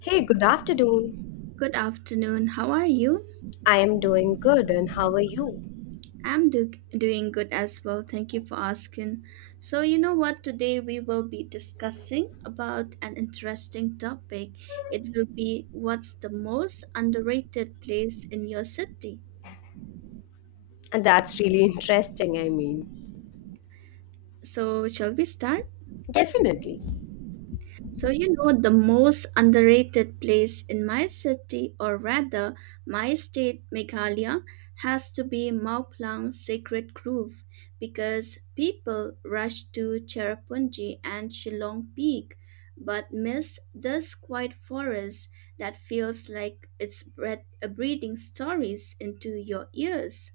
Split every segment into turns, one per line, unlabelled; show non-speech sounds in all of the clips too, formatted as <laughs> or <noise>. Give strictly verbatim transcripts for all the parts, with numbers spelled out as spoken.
Hey, good afternoon.
Good afternoon. How are you?
I am doing good, and how are you?
I'm do- doing good as well. Thank you for asking. So, you know what? Today we will be discussing about an interesting topic. It will be what's the most underrated place in your city.
And that's really <laughs> interesting, I mean.
So, shall we start?
Definitely.
So, you know, the most underrated place in my city, or rather my state, Meghalaya, has to be Mauplang Sacred Grove because people rush to Cherrapunji and Shillong Peak but miss this quiet forest that feels like it's breath- uh, breathing stories into your ears.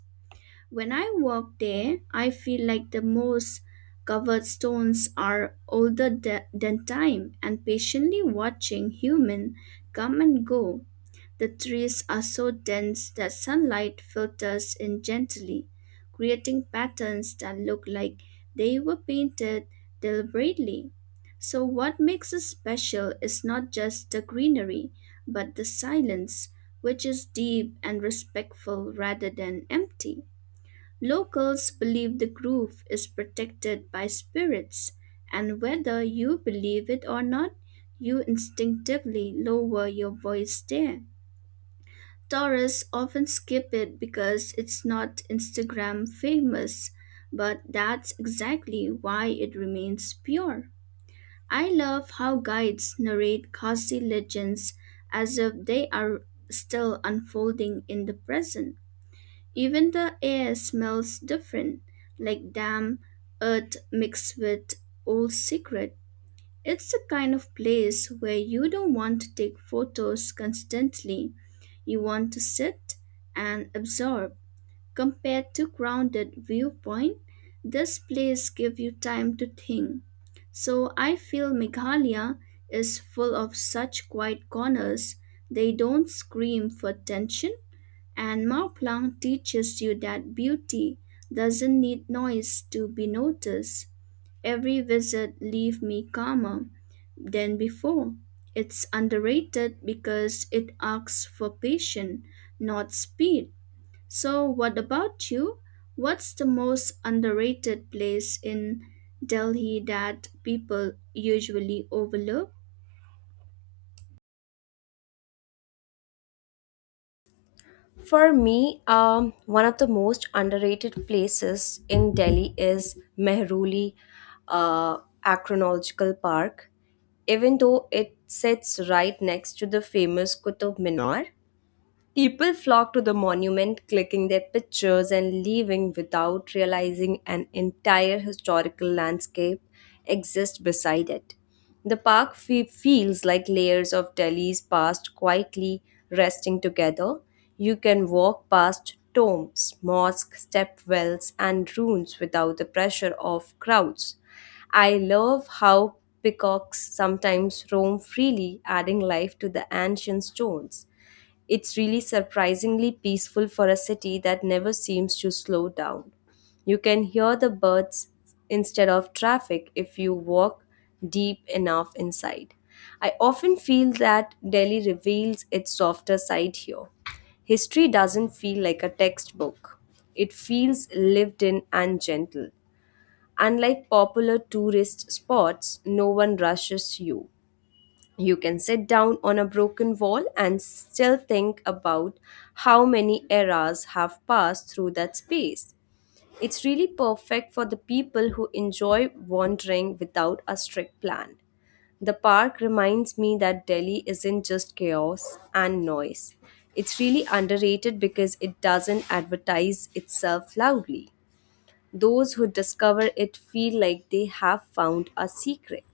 When I walk there, I feel like the moss covered stones are older th- than time and patiently watching human come and go. The trees are so dense that sunlight filters in gently, creating patterns that look like they were painted deliberately. So, what makes it special is not just the greenery, but the silence, which is deep and respectful rather than empty. Locals believe the groove is protected by spirits, and whether you believe it or not, you instinctively lower your voice there. Tourists often skip it because it's not Instagram famous, but that's exactly why it remains pure. I love how guides narrate Khasi legends as if they are still unfolding in the present. Even the air smells different, like damp earth mixed with old secret. It's the kind of place where you don't want to take photos constantly. You want to sit and absorb. Compared to grounded viewpoint, this place gives you time to think. So I feel Meghalaya is full of such quiet corners. They don't scream for attention and Marplan teaches you that beauty doesn't need noise to be noticed. Every visit leave me calmer than before. It's underrated because it asks for patience, not speed. So what about you? What's the most underrated place in Delhi that people usually overlook?
For me, um, one of the most underrated places in Delhi is Mehruli uh, Acronological Park, even though it sits right next to the famous Qutub Minar. People flocked to the monument, clicking their pictures and leaving without realizing an entire historical landscape exists beside it. The park fe- feels like layers of Delhi's past quietly resting together. You can walk past tombs, mosques, stepwells, and ruins without the pressure of crowds. I love how peacocks sometimes roam freely, adding life to the ancient stones. It's really surprisingly peaceful for a city that never seems to slow down. You can hear the birds instead of traffic if you walk deep enough inside. I often feel that Delhi reveals its softer side here. History doesn't feel like a textbook, it feels lived in and gentle. Unlike popular tourist spots, no one rushes you. You can sit down on a broken wall and still think about how many eras have passed through that space. It's really perfect for the people who enjoy wandering without a strict plan. The park reminds me that Delhi isn't just chaos and noise. It's really underrated because it doesn't advertise itself loudly. Those who discover it feel like they have found a secret.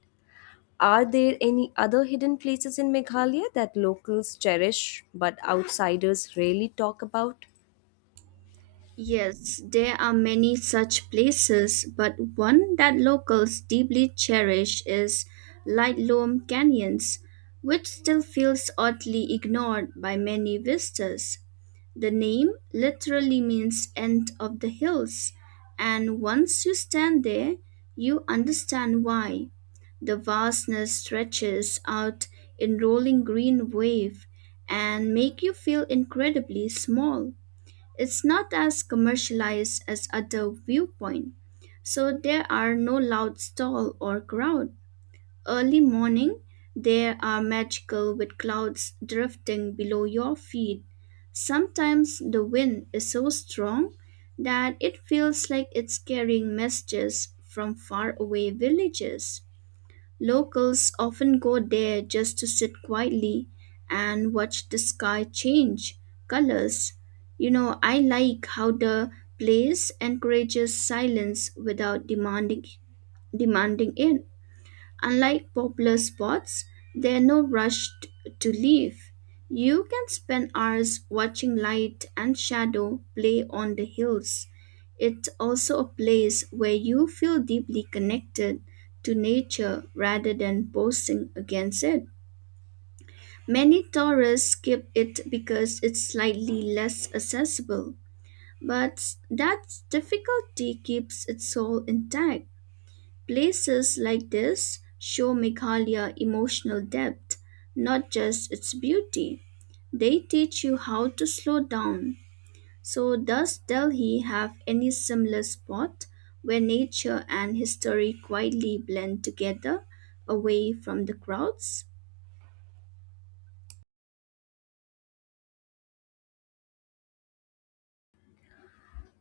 Are there any other hidden places in Meghalaya that locals cherish but outsiders rarely talk about?
Yes, there are many such places, but one that locals deeply cherish is Lightloam Canyons, which still feels oddly ignored by many visitors. The name literally means end of the hills, and once you stand there, you understand why. The vastness stretches out in rolling green wave and make you feel incredibly small. It's not as commercialized as other viewpoint, so there are no loud stall or crowd. Early morning, they are magical with clouds drifting below your feet. Sometimes the wind is so strong that it feels like it's carrying messages from faraway villages. Locals often go there just to sit quietly and watch the sky change colors. You know, I like how the place encourages silence without demanding demanding it. Unlike popular spots, there are no rush t- to leave. You can spend hours watching light and shadow play on the hills. It's also a place where you feel deeply connected to nature rather than posing against it. Many tourists skip it because it's slightly less accessible, but that difficulty keeps its soul intact. Places like this show Meghalaya emotional depth, not just its beauty. They teach you how to slow down, so, does Delhi have any similar spot where nature and history quietly blend together away from the crowds?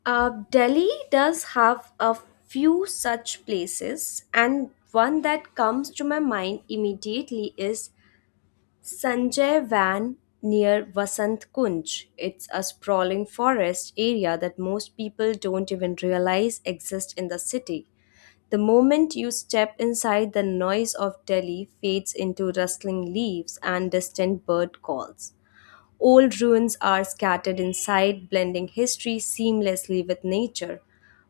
Uh, Delhi does have a few such places, and one that comes to my mind immediately is Sanjay Van near Vasant Kunj. It's a sprawling forest area that most people don't even realize exists in the city. The moment you step inside, the noise of Delhi fades into rustling leaves and distant bird calls. Old ruins are scattered inside, blending history seamlessly with nature.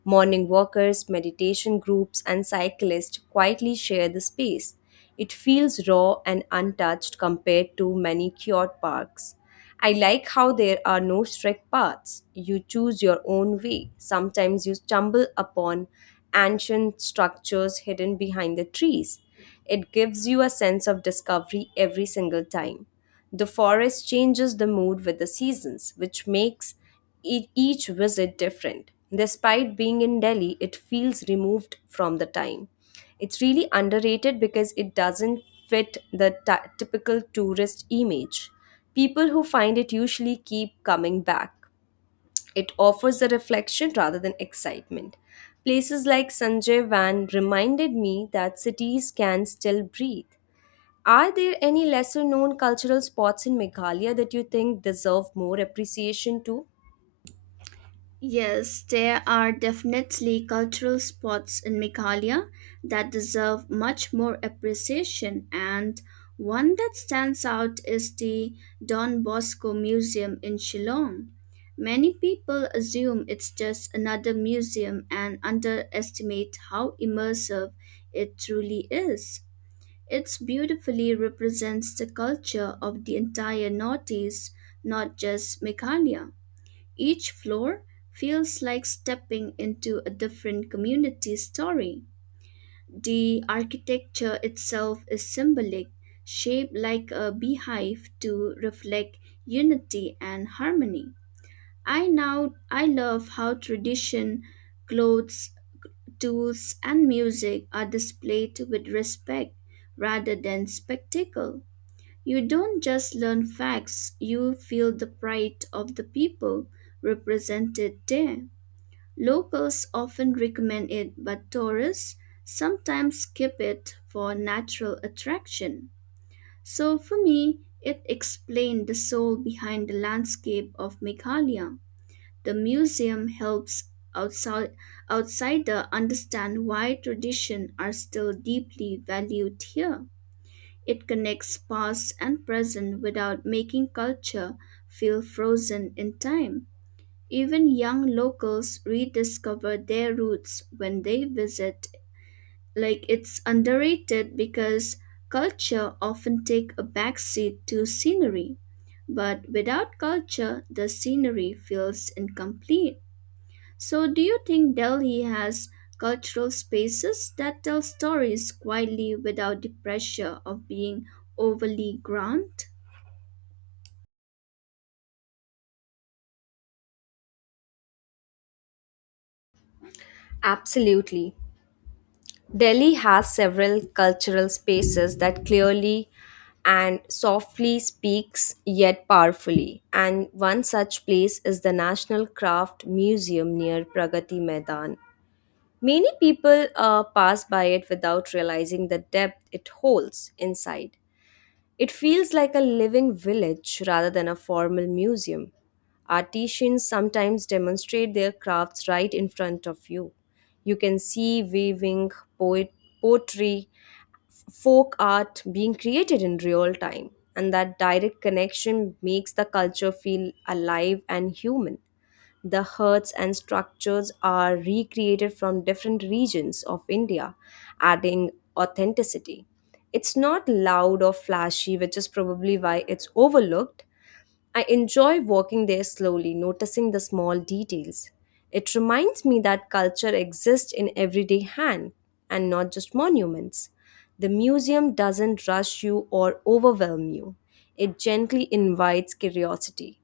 Morning walkers, meditation groups, and cyclists quietly share the space. It feels raw and untouched compared to many cured parks. I like how there are no strict paths. You choose your own way. Sometimes you stumble upon ancient structures hidden behind the trees. It gives you a sense of discovery every single time. The forest changes the mood with the seasons, which makes e- each visit different. Despite being in Delhi, it feels removed from the time. It's really underrated because it doesn't fit the ty- typical tourist image. People who find it usually keep coming back. It offers a reflection rather than excitement. Places like Sanjay Van reminded me that cities can still breathe. Are there any lesser known cultural spots in Meghalaya that you think deserve more appreciation too?
Yes, there are definitely cultural spots in Meghalaya that deserve much more appreciation, and one that stands out is the Don Bosco Museum in Shillong. Many people assume it's just another museum and underestimate how immersive it truly is. It beautifully represents the culture of the entire Northeast, not just Meghalaya. Each floor feels like stepping into a different community story. The architecture itself is symbolic, shaped like a beehive to reflect unity and harmony. I now I love how tradition, clothes, tools and music are displayed with respect rather than spectacle. You don't just learn facts, you feel the pride of the people represented there. Locals often recommend it, but tourists sometimes skip it for natural attraction. So for me, it explained the soul behind the landscape of Meghalaya. The museum helps outside outsider understand why traditions are still deeply valued here. It connects past and present without making culture feel frozen in time. Even young locals rediscover their roots when they visit. Like it's underrated because culture often take a backseat to scenery. But without culture, the scenery feels incomplete. So do you think Delhi has cultural spaces that tell stories quietly without the pressure of being overly grand?
Absolutely. Delhi has several cultural spaces that clearly and softly speaks yet powerfully. And one such place is the National Craft Museum near Pragati Maidan. Many people uh, pass by it without realizing the depth it holds inside. It feels like a living village rather than a formal museum. Artisans sometimes demonstrate their crafts right in front of you. You can see weaving, poet, poetry, folk art being created in real time, and that direct connection makes the culture feel alive and human. The huts and structures are recreated from different regions of India, adding authenticity. It's not loud or flashy, which is probably why it's overlooked. I enjoy walking there slowly, noticing the small details. It reminds me that culture exists in everyday hand and not just monuments. The museum doesn't rush you or overwhelm you, it gently invites curiosity.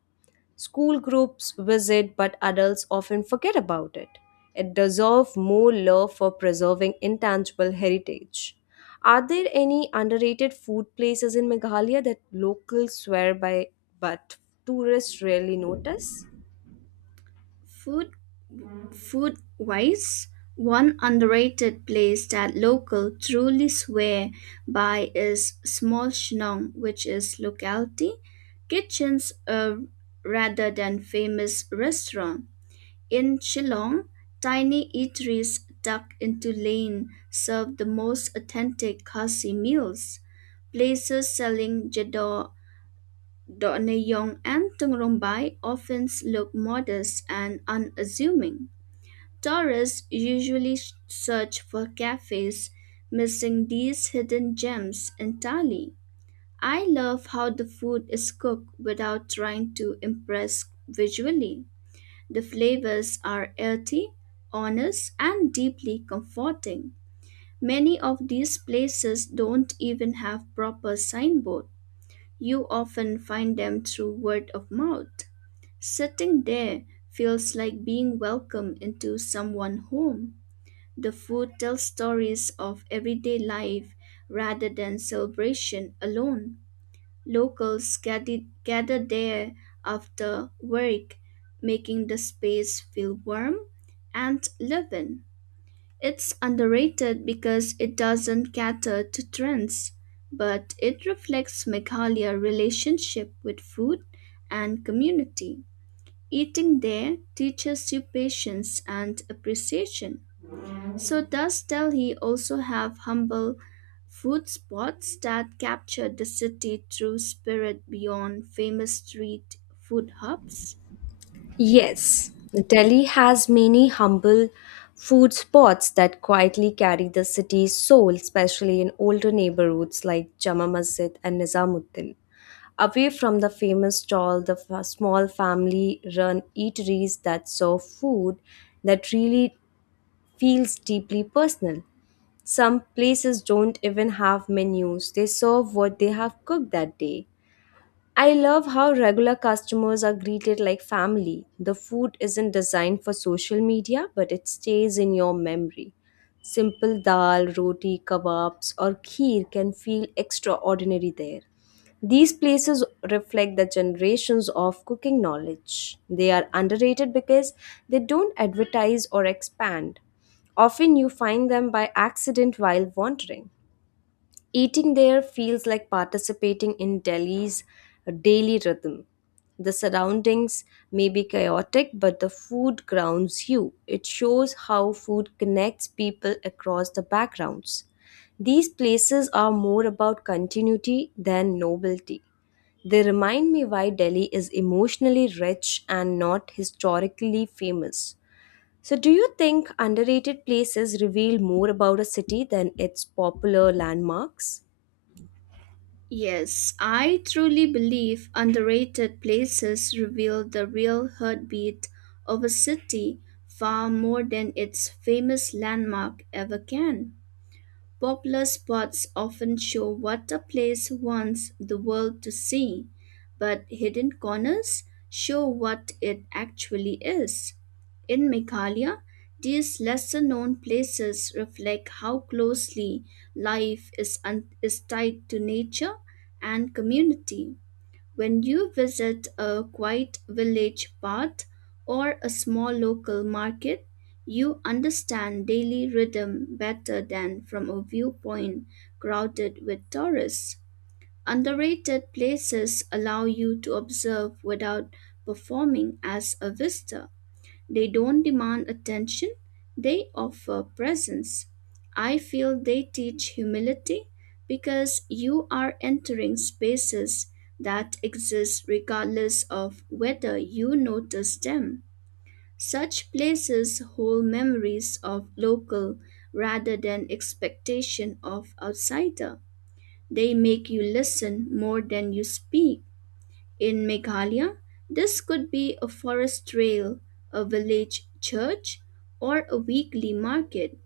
School groups visit, but adults often forget about it. It deserves more love for preserving intangible heritage. Are there any underrated food places in Meghalaya that locals swear by but tourists rarely notice?
Food Food wise, one underrated place that local truly swear by is Small Shnong, which is locality kitchens uh, rather than famous restaurant. In Shillong, tiny eateries tucked into lane serve the most authentic kasi meals. Places selling jador, doneyyong, and tungrong bai often look modest and unassuming. Tourists usually s- search for cafes, missing these hidden gems entirely. I love how the food is cooked without trying to impress visually. The flavors are earthy, honest, and deeply comforting. Many of these places don't even have proper signboard. You often find them through word of mouth. Sitting there feels like being welcomed into someone's home. The food tells stories of everyday life rather than celebration alone. Locals gather, gather there after work, making the space feel warm and living. It's underrated because it doesn't cater to trends, but it reflects Meghala's relationship with food and community. Eating there teaches you patience and appreciation. So does Delhi also have humble food spots that captured the city through spirit beyond famous street food hubs?
Yes, Delhi has many humble food spots that quietly carry the city's soul, especially in older neighborhoods like Jama Masjid and Nizamuddin. Away from the famous stall, the f- small family run eateries that serve food that really feels deeply personal. Some places don't even have menus, they serve what they have cooked that day. I love how regular customers are greeted like family. The food isn't designed for social media, but it stays in your memory. Simple dal, roti, kebabs, or kheer can feel extraordinary there. These places reflect the generations of cooking knowledge. They are underrated because they don't advertise or expand. Often you find them by accident while wandering. Eating there feels like participating in Delhi's daily rhythm. The surroundings may be chaotic, but the food grounds you. It shows how food connects people across the backgrounds. These places are more about continuity than novelty. They remind me why Delhi is emotionally rich and not historically famous. So, do you think underrated places reveal more about a city than its popular landmarks?
Yes, I truly believe underrated places reveal the real heartbeat of a city far more than its famous landmark ever can. Popular spots often show what a place wants the world to see, but hidden corners show what it actually is. In Meghalaya, these lesser known places reflect how closely life is, un- is tied to nature and community. When you visit a quiet village path or a small local market, you understand daily rhythm better than from a viewpoint crowded with tourists. Underrated places allow you to observe without performing as a visitor. They don't demand attention, they offer presence. I feel they teach humility because you are entering spaces that exist regardless of whether you notice them. Such places hold memories of local rather than expectation of outsider. They make you listen more than you speak. In Meghalaya, this could be a forest trail, a village church, or a weekly market.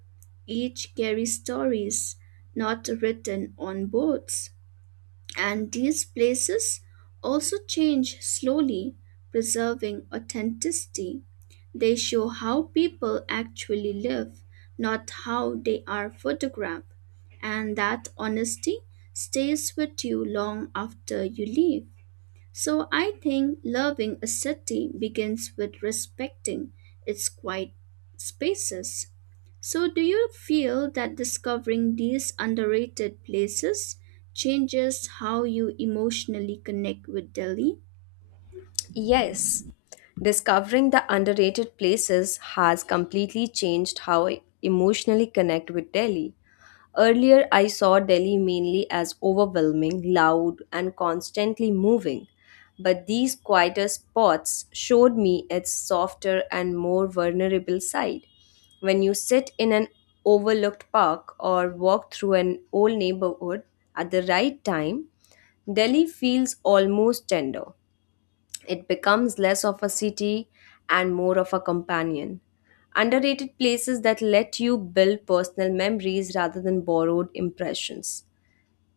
Each carries stories not written on boards. And these places also change slowly, preserving authenticity. They show how people actually live, not how they are photographed. And that honesty stays with you long after you leave. So I think loving a city begins with respecting its quiet spaces. So do you feel that discovering these underrated places changes how you emotionally connect with Delhi?
Yes, discovering the underrated places has completely changed how I emotionally connect with Delhi. Earlier, I saw Delhi mainly as overwhelming, loud, and constantly moving. But these quieter spots showed me its softer and more vulnerable side. When you sit in an overlooked park or walk through an old neighborhood at the right time, Delhi feels almost tender. It becomes less of a city and more of a companion. Underrated places that let you build personal memories rather than borrowed impressions.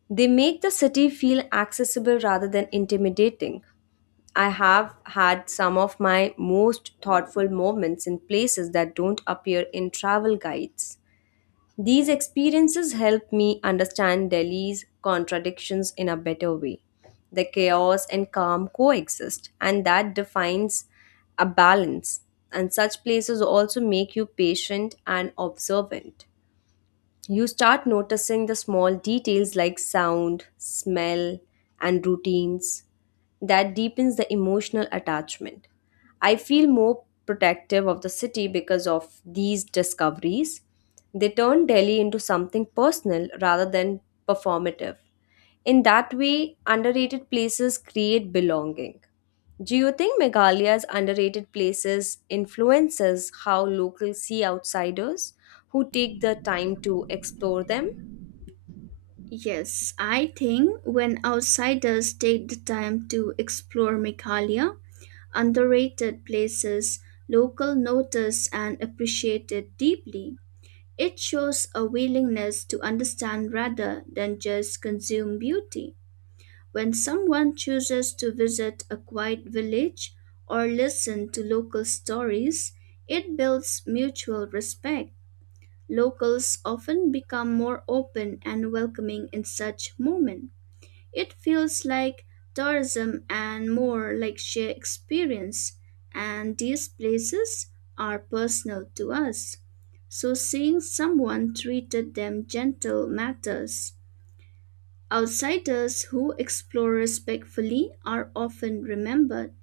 They make the city feel accessible rather than intimidating. I have had some of my most thoughtful moments in places that don't appear in travel guides. These experiences help me understand Delhi's contradictions in a better way. The chaos and calm coexist, and that defines a balance. And such places also make you patient and observant. You start noticing the small details like sound, smell, and routines. That deepens the emotional attachment. I feel more protective of the city because of these discoveries. They turn Delhi into something personal rather than performative. In that way, underrated places create belonging. Do you think Meghalaya's underrated places influences how locals see outsiders who take the time to explore them?
Yes, I think when outsiders take the time to explore Meghalaya, underrated places, local notice and appreciate it deeply. It shows a willingness to understand rather than just consume beauty. When someone chooses to visit a quiet village or listen to local stories, it builds mutual respect. Locals often become more open and welcoming in such moments. It feels like tourism and more like shared experience, and these places are personal to us. So seeing someone treated them gentle matters. Outsiders who explore respectfully are often remembered.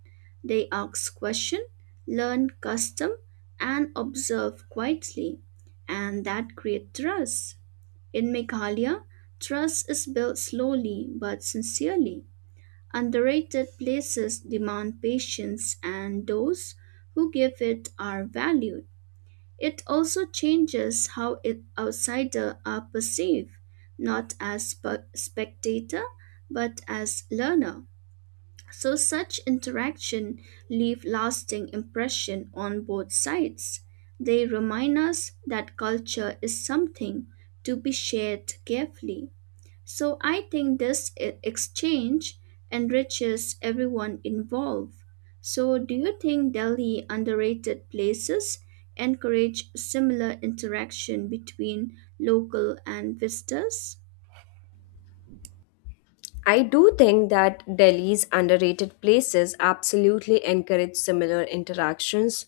They ask questions, learn custom, and observe quietly, and that creates trust. In Meghalaya, trust is built slowly but sincerely. Underrated places demand patience, and those who give it are valued. It also changes how it, outsiders are perceived, not as spe- spectator, but as learner. So such interaction leave lasting impression on both sides. They remind us that culture is something to be shared carefully. So I think this e- exchange enriches everyone involved. So do you think Delhi underrated places encourage similar interaction between local and visitors?
I do think that Delhi's underrated places absolutely encourage similar interactions,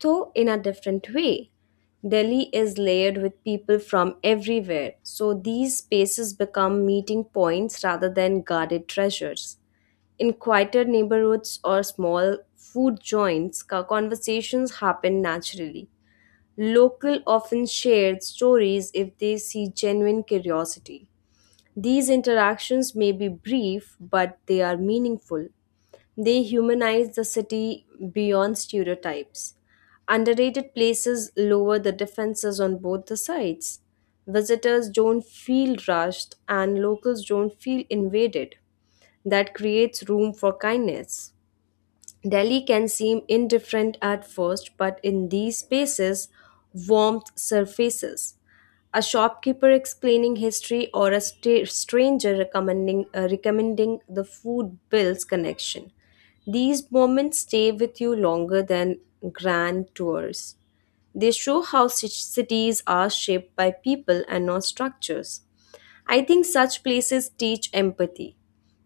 though in a different way. Delhi is layered with people from everywhere, so these spaces become meeting points rather than guarded treasures. In quieter neighborhoods or small food joints, co- conversations happen naturally. Local often share stories if they see genuine curiosity. These interactions may be brief, but they are meaningful. They humanize the city beyond stereotypes. Underrated places lower the defenses on both the sides. Visitors don't feel rushed, and locals don't feel invaded. That creates room for kindness. Delhi can seem indifferent at first, but in these spaces, warmth surfaces. A shopkeeper explaining history or a sta- stranger recommending, uh, recommending the food builds connection. These moments stay with you longer than grand tours. They show how ci- cities are shaped by people and not structures. I think such places teach empathy.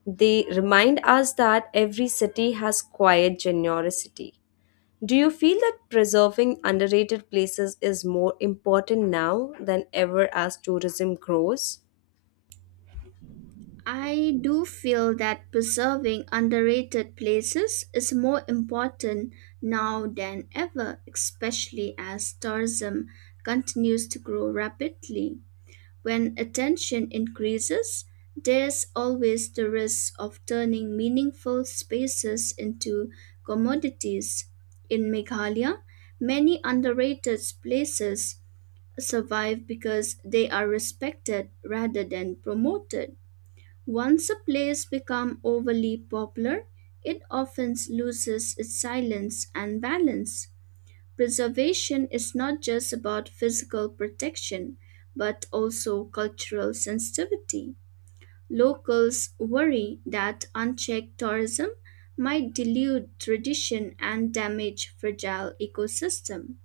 They remind us that every city has quiet generosity. Do you feel that preserving underrated places is more important now than ever as tourism grows?
I do feel that preserving underrated places is more important now than ever, especially as tourism continues to grow rapidly. When attention increases, there's always the risk of turning meaningful spaces into commodities. In Meghalaya, many underrated places survive because they are respected rather than promoted. Once a place becomes overly popular, it often loses its silence and balance. Preservation is not just about physical protection, but also cultural sensitivity. Locals worry that unchecked tourism might dilute tradition and damage fragile ecosystem.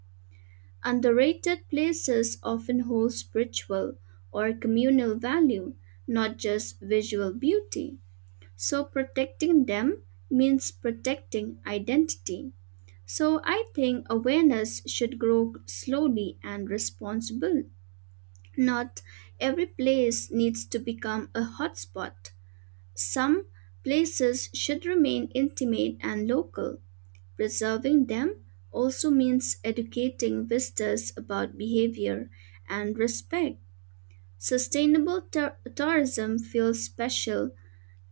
Underrated places often hold spiritual or communal value, not just visual beauty. So protecting them means protecting identity. So I think awareness should grow slowly and responsible. Not every place needs to become a hotspot. Some places should remain intimate and local. Preserving them also means educating visitors about behavior and respect. Sustainable tour- tourism feels special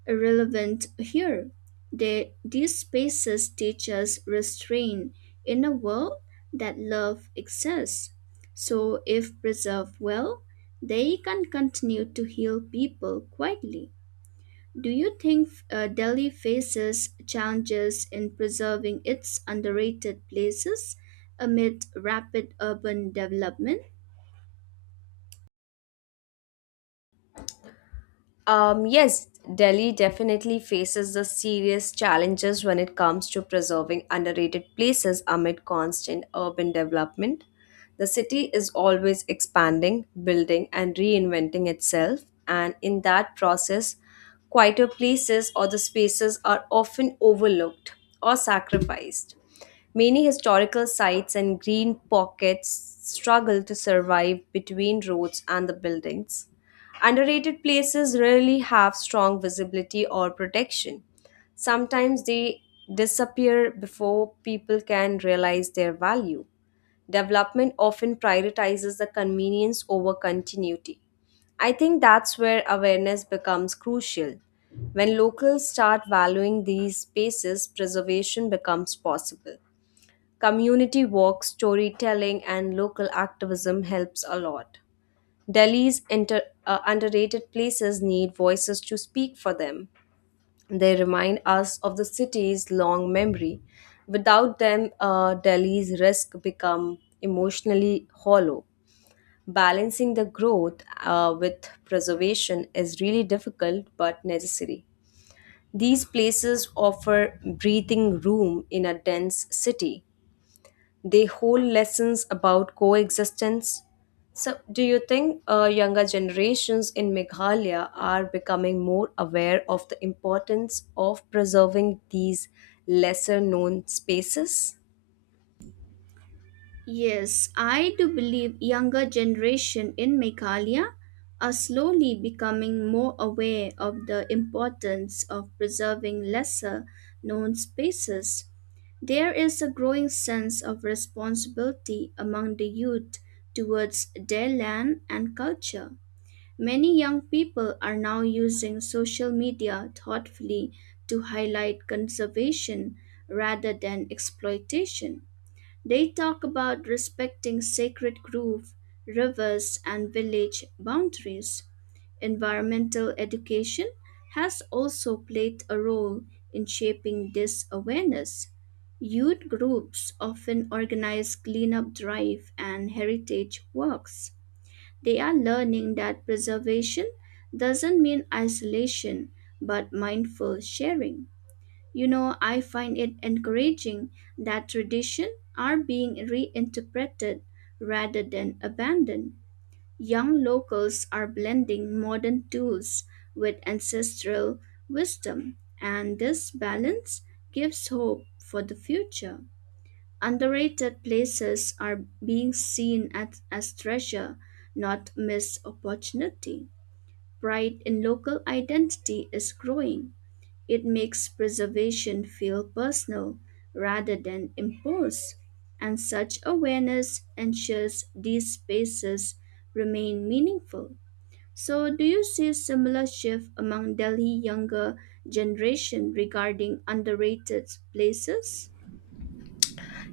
relevant here. They, these spaces teach us restraint in a world that love exists. So, if preserved well, they can continue to heal people quietly. Do you think uh, Delhi faces challenges in preserving its underrated places amid rapid urban development?
Um, yes, Delhi definitely faces the serious challenges when it comes to preserving underrated places amid constant urban development. The city is always expanding, building, and reinventing itself, and in that process, quieter places or the spaces are often overlooked or sacrificed. Many historical sites and green pockets struggle to survive between roads and the buildings. Underrated places rarely have strong visibility or protection. Sometimes they disappear before people can realize their value. Development often prioritizes the convenience over continuity. I think that's where awareness becomes crucial. When locals start valuing these spaces, preservation becomes possible. Community work, storytelling, and local activism helps a lot. Delhi's inter, uh, underrated places need voices to speak for them. They remind us of the city's long memory. Without them, uh, Delhi's risk become emotionally hollow. Balancing the growth uh, with preservation is really difficult but necessary. These places offer breathing room in a dense city, they hold lessons about coexistence. So, do you think uh, younger generations in Meghalaya are becoming more aware of the importance of preserving these lesser known spaces?
Yes, I do believe younger generation in Meghalaya are slowly becoming more aware of the importance of preserving lesser known spaces. There is a growing sense of responsibility among the youth towards their land and culture. Many young people are now using social media thoughtfully to highlight conservation rather than exploitation. They talk about respecting sacred grove, rivers, and village boundaries. Environmental education has also played a role in shaping this awareness. Youth groups often organize cleanup drive and heritage walks. They are learning that preservation doesn't mean isolation, but mindful sharing. You know, I find it encouraging that traditions are being reinterpreted rather than abandoned. Young locals are blending modern tools with ancestral wisdom, and this balance gives hope for the future. Underrated places are being seen at, as treasure, not missed opportunity. Pride in local identity is growing it makes preservation feel personal rather than imposed, and such awareness ensures these spaces remain meaningful. So, do you see similar shift among Delhi younger generation regarding underrated places?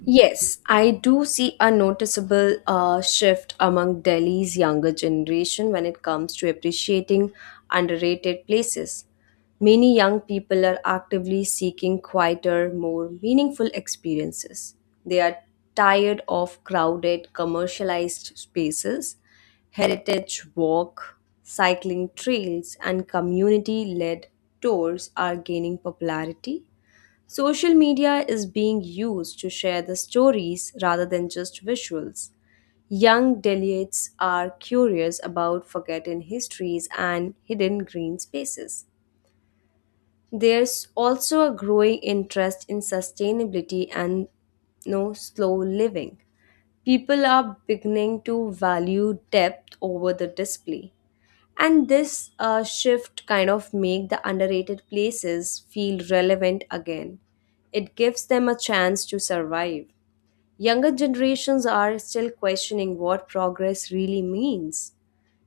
Yes, I do see a noticeable uh, shift among Delhi's younger generation when it comes to appreciating underrated places. Many young people are actively seeking quieter, more meaningful experiences. They are tired of crowded, commercialized spaces, heritage walk, cycling trails, and community led tours are gaining popularity. Social media is being used to share the stories rather than just visuals. Young delegates are curious about forgotten histories and hidden green spaces. There's also a growing interest in sustainability and no slow living. People are beginning to value depth over the display, and this uh, shift kind of make the underrated places feel relevant again. It gives them a chance to survive. Younger generations are still questioning what progress really means.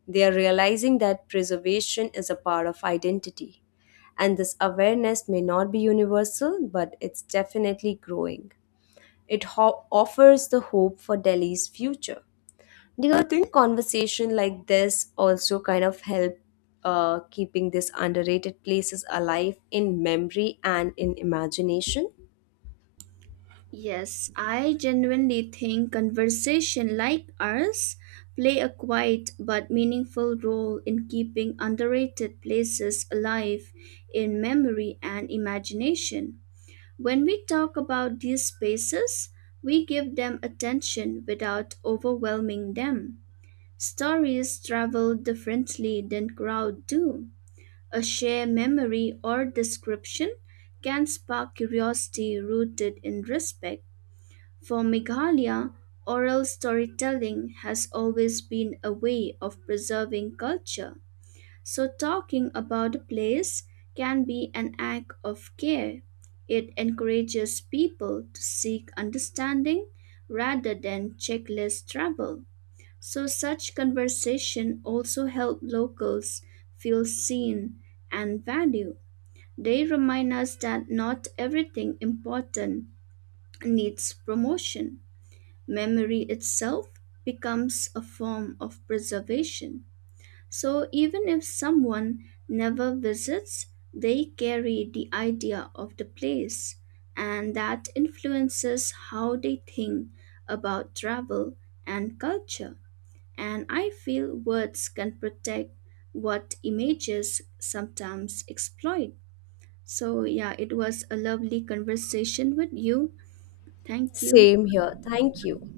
They are realizing that preservation is a part of identity, and this awareness may not be universal but it's definitely growing. It ho- offers the hope for Delhi's future. Do you think conversation like this also kind of help uh, keeping these underrated places alive in memory and in imagination?
Yes, I genuinely think conversation like ours play a quiet but meaningful role in keeping underrated places alive in memory and imagination. When we talk about these spaces, we give them attention without overwhelming them. Stories travel differently than crowd do. A shared memory or description can spark curiosity rooted in respect. For Meghalaya, oral storytelling has always been a way of preserving culture, so talking about a place can be an act of care. It encourages people to seek understanding rather than checklist travel. So, such conversation also help locals feel seen and valued. They remind us that not everything important needs promotion. Memory itself becomes a form of preservation. So even if someone never visits, they carry the idea of the place, and that influences how they think about travel and culture. And I feel words can protect what images sometimes exploit. So, yeah, it was a lovely conversation with you. Thank you.
Same here. Thank you.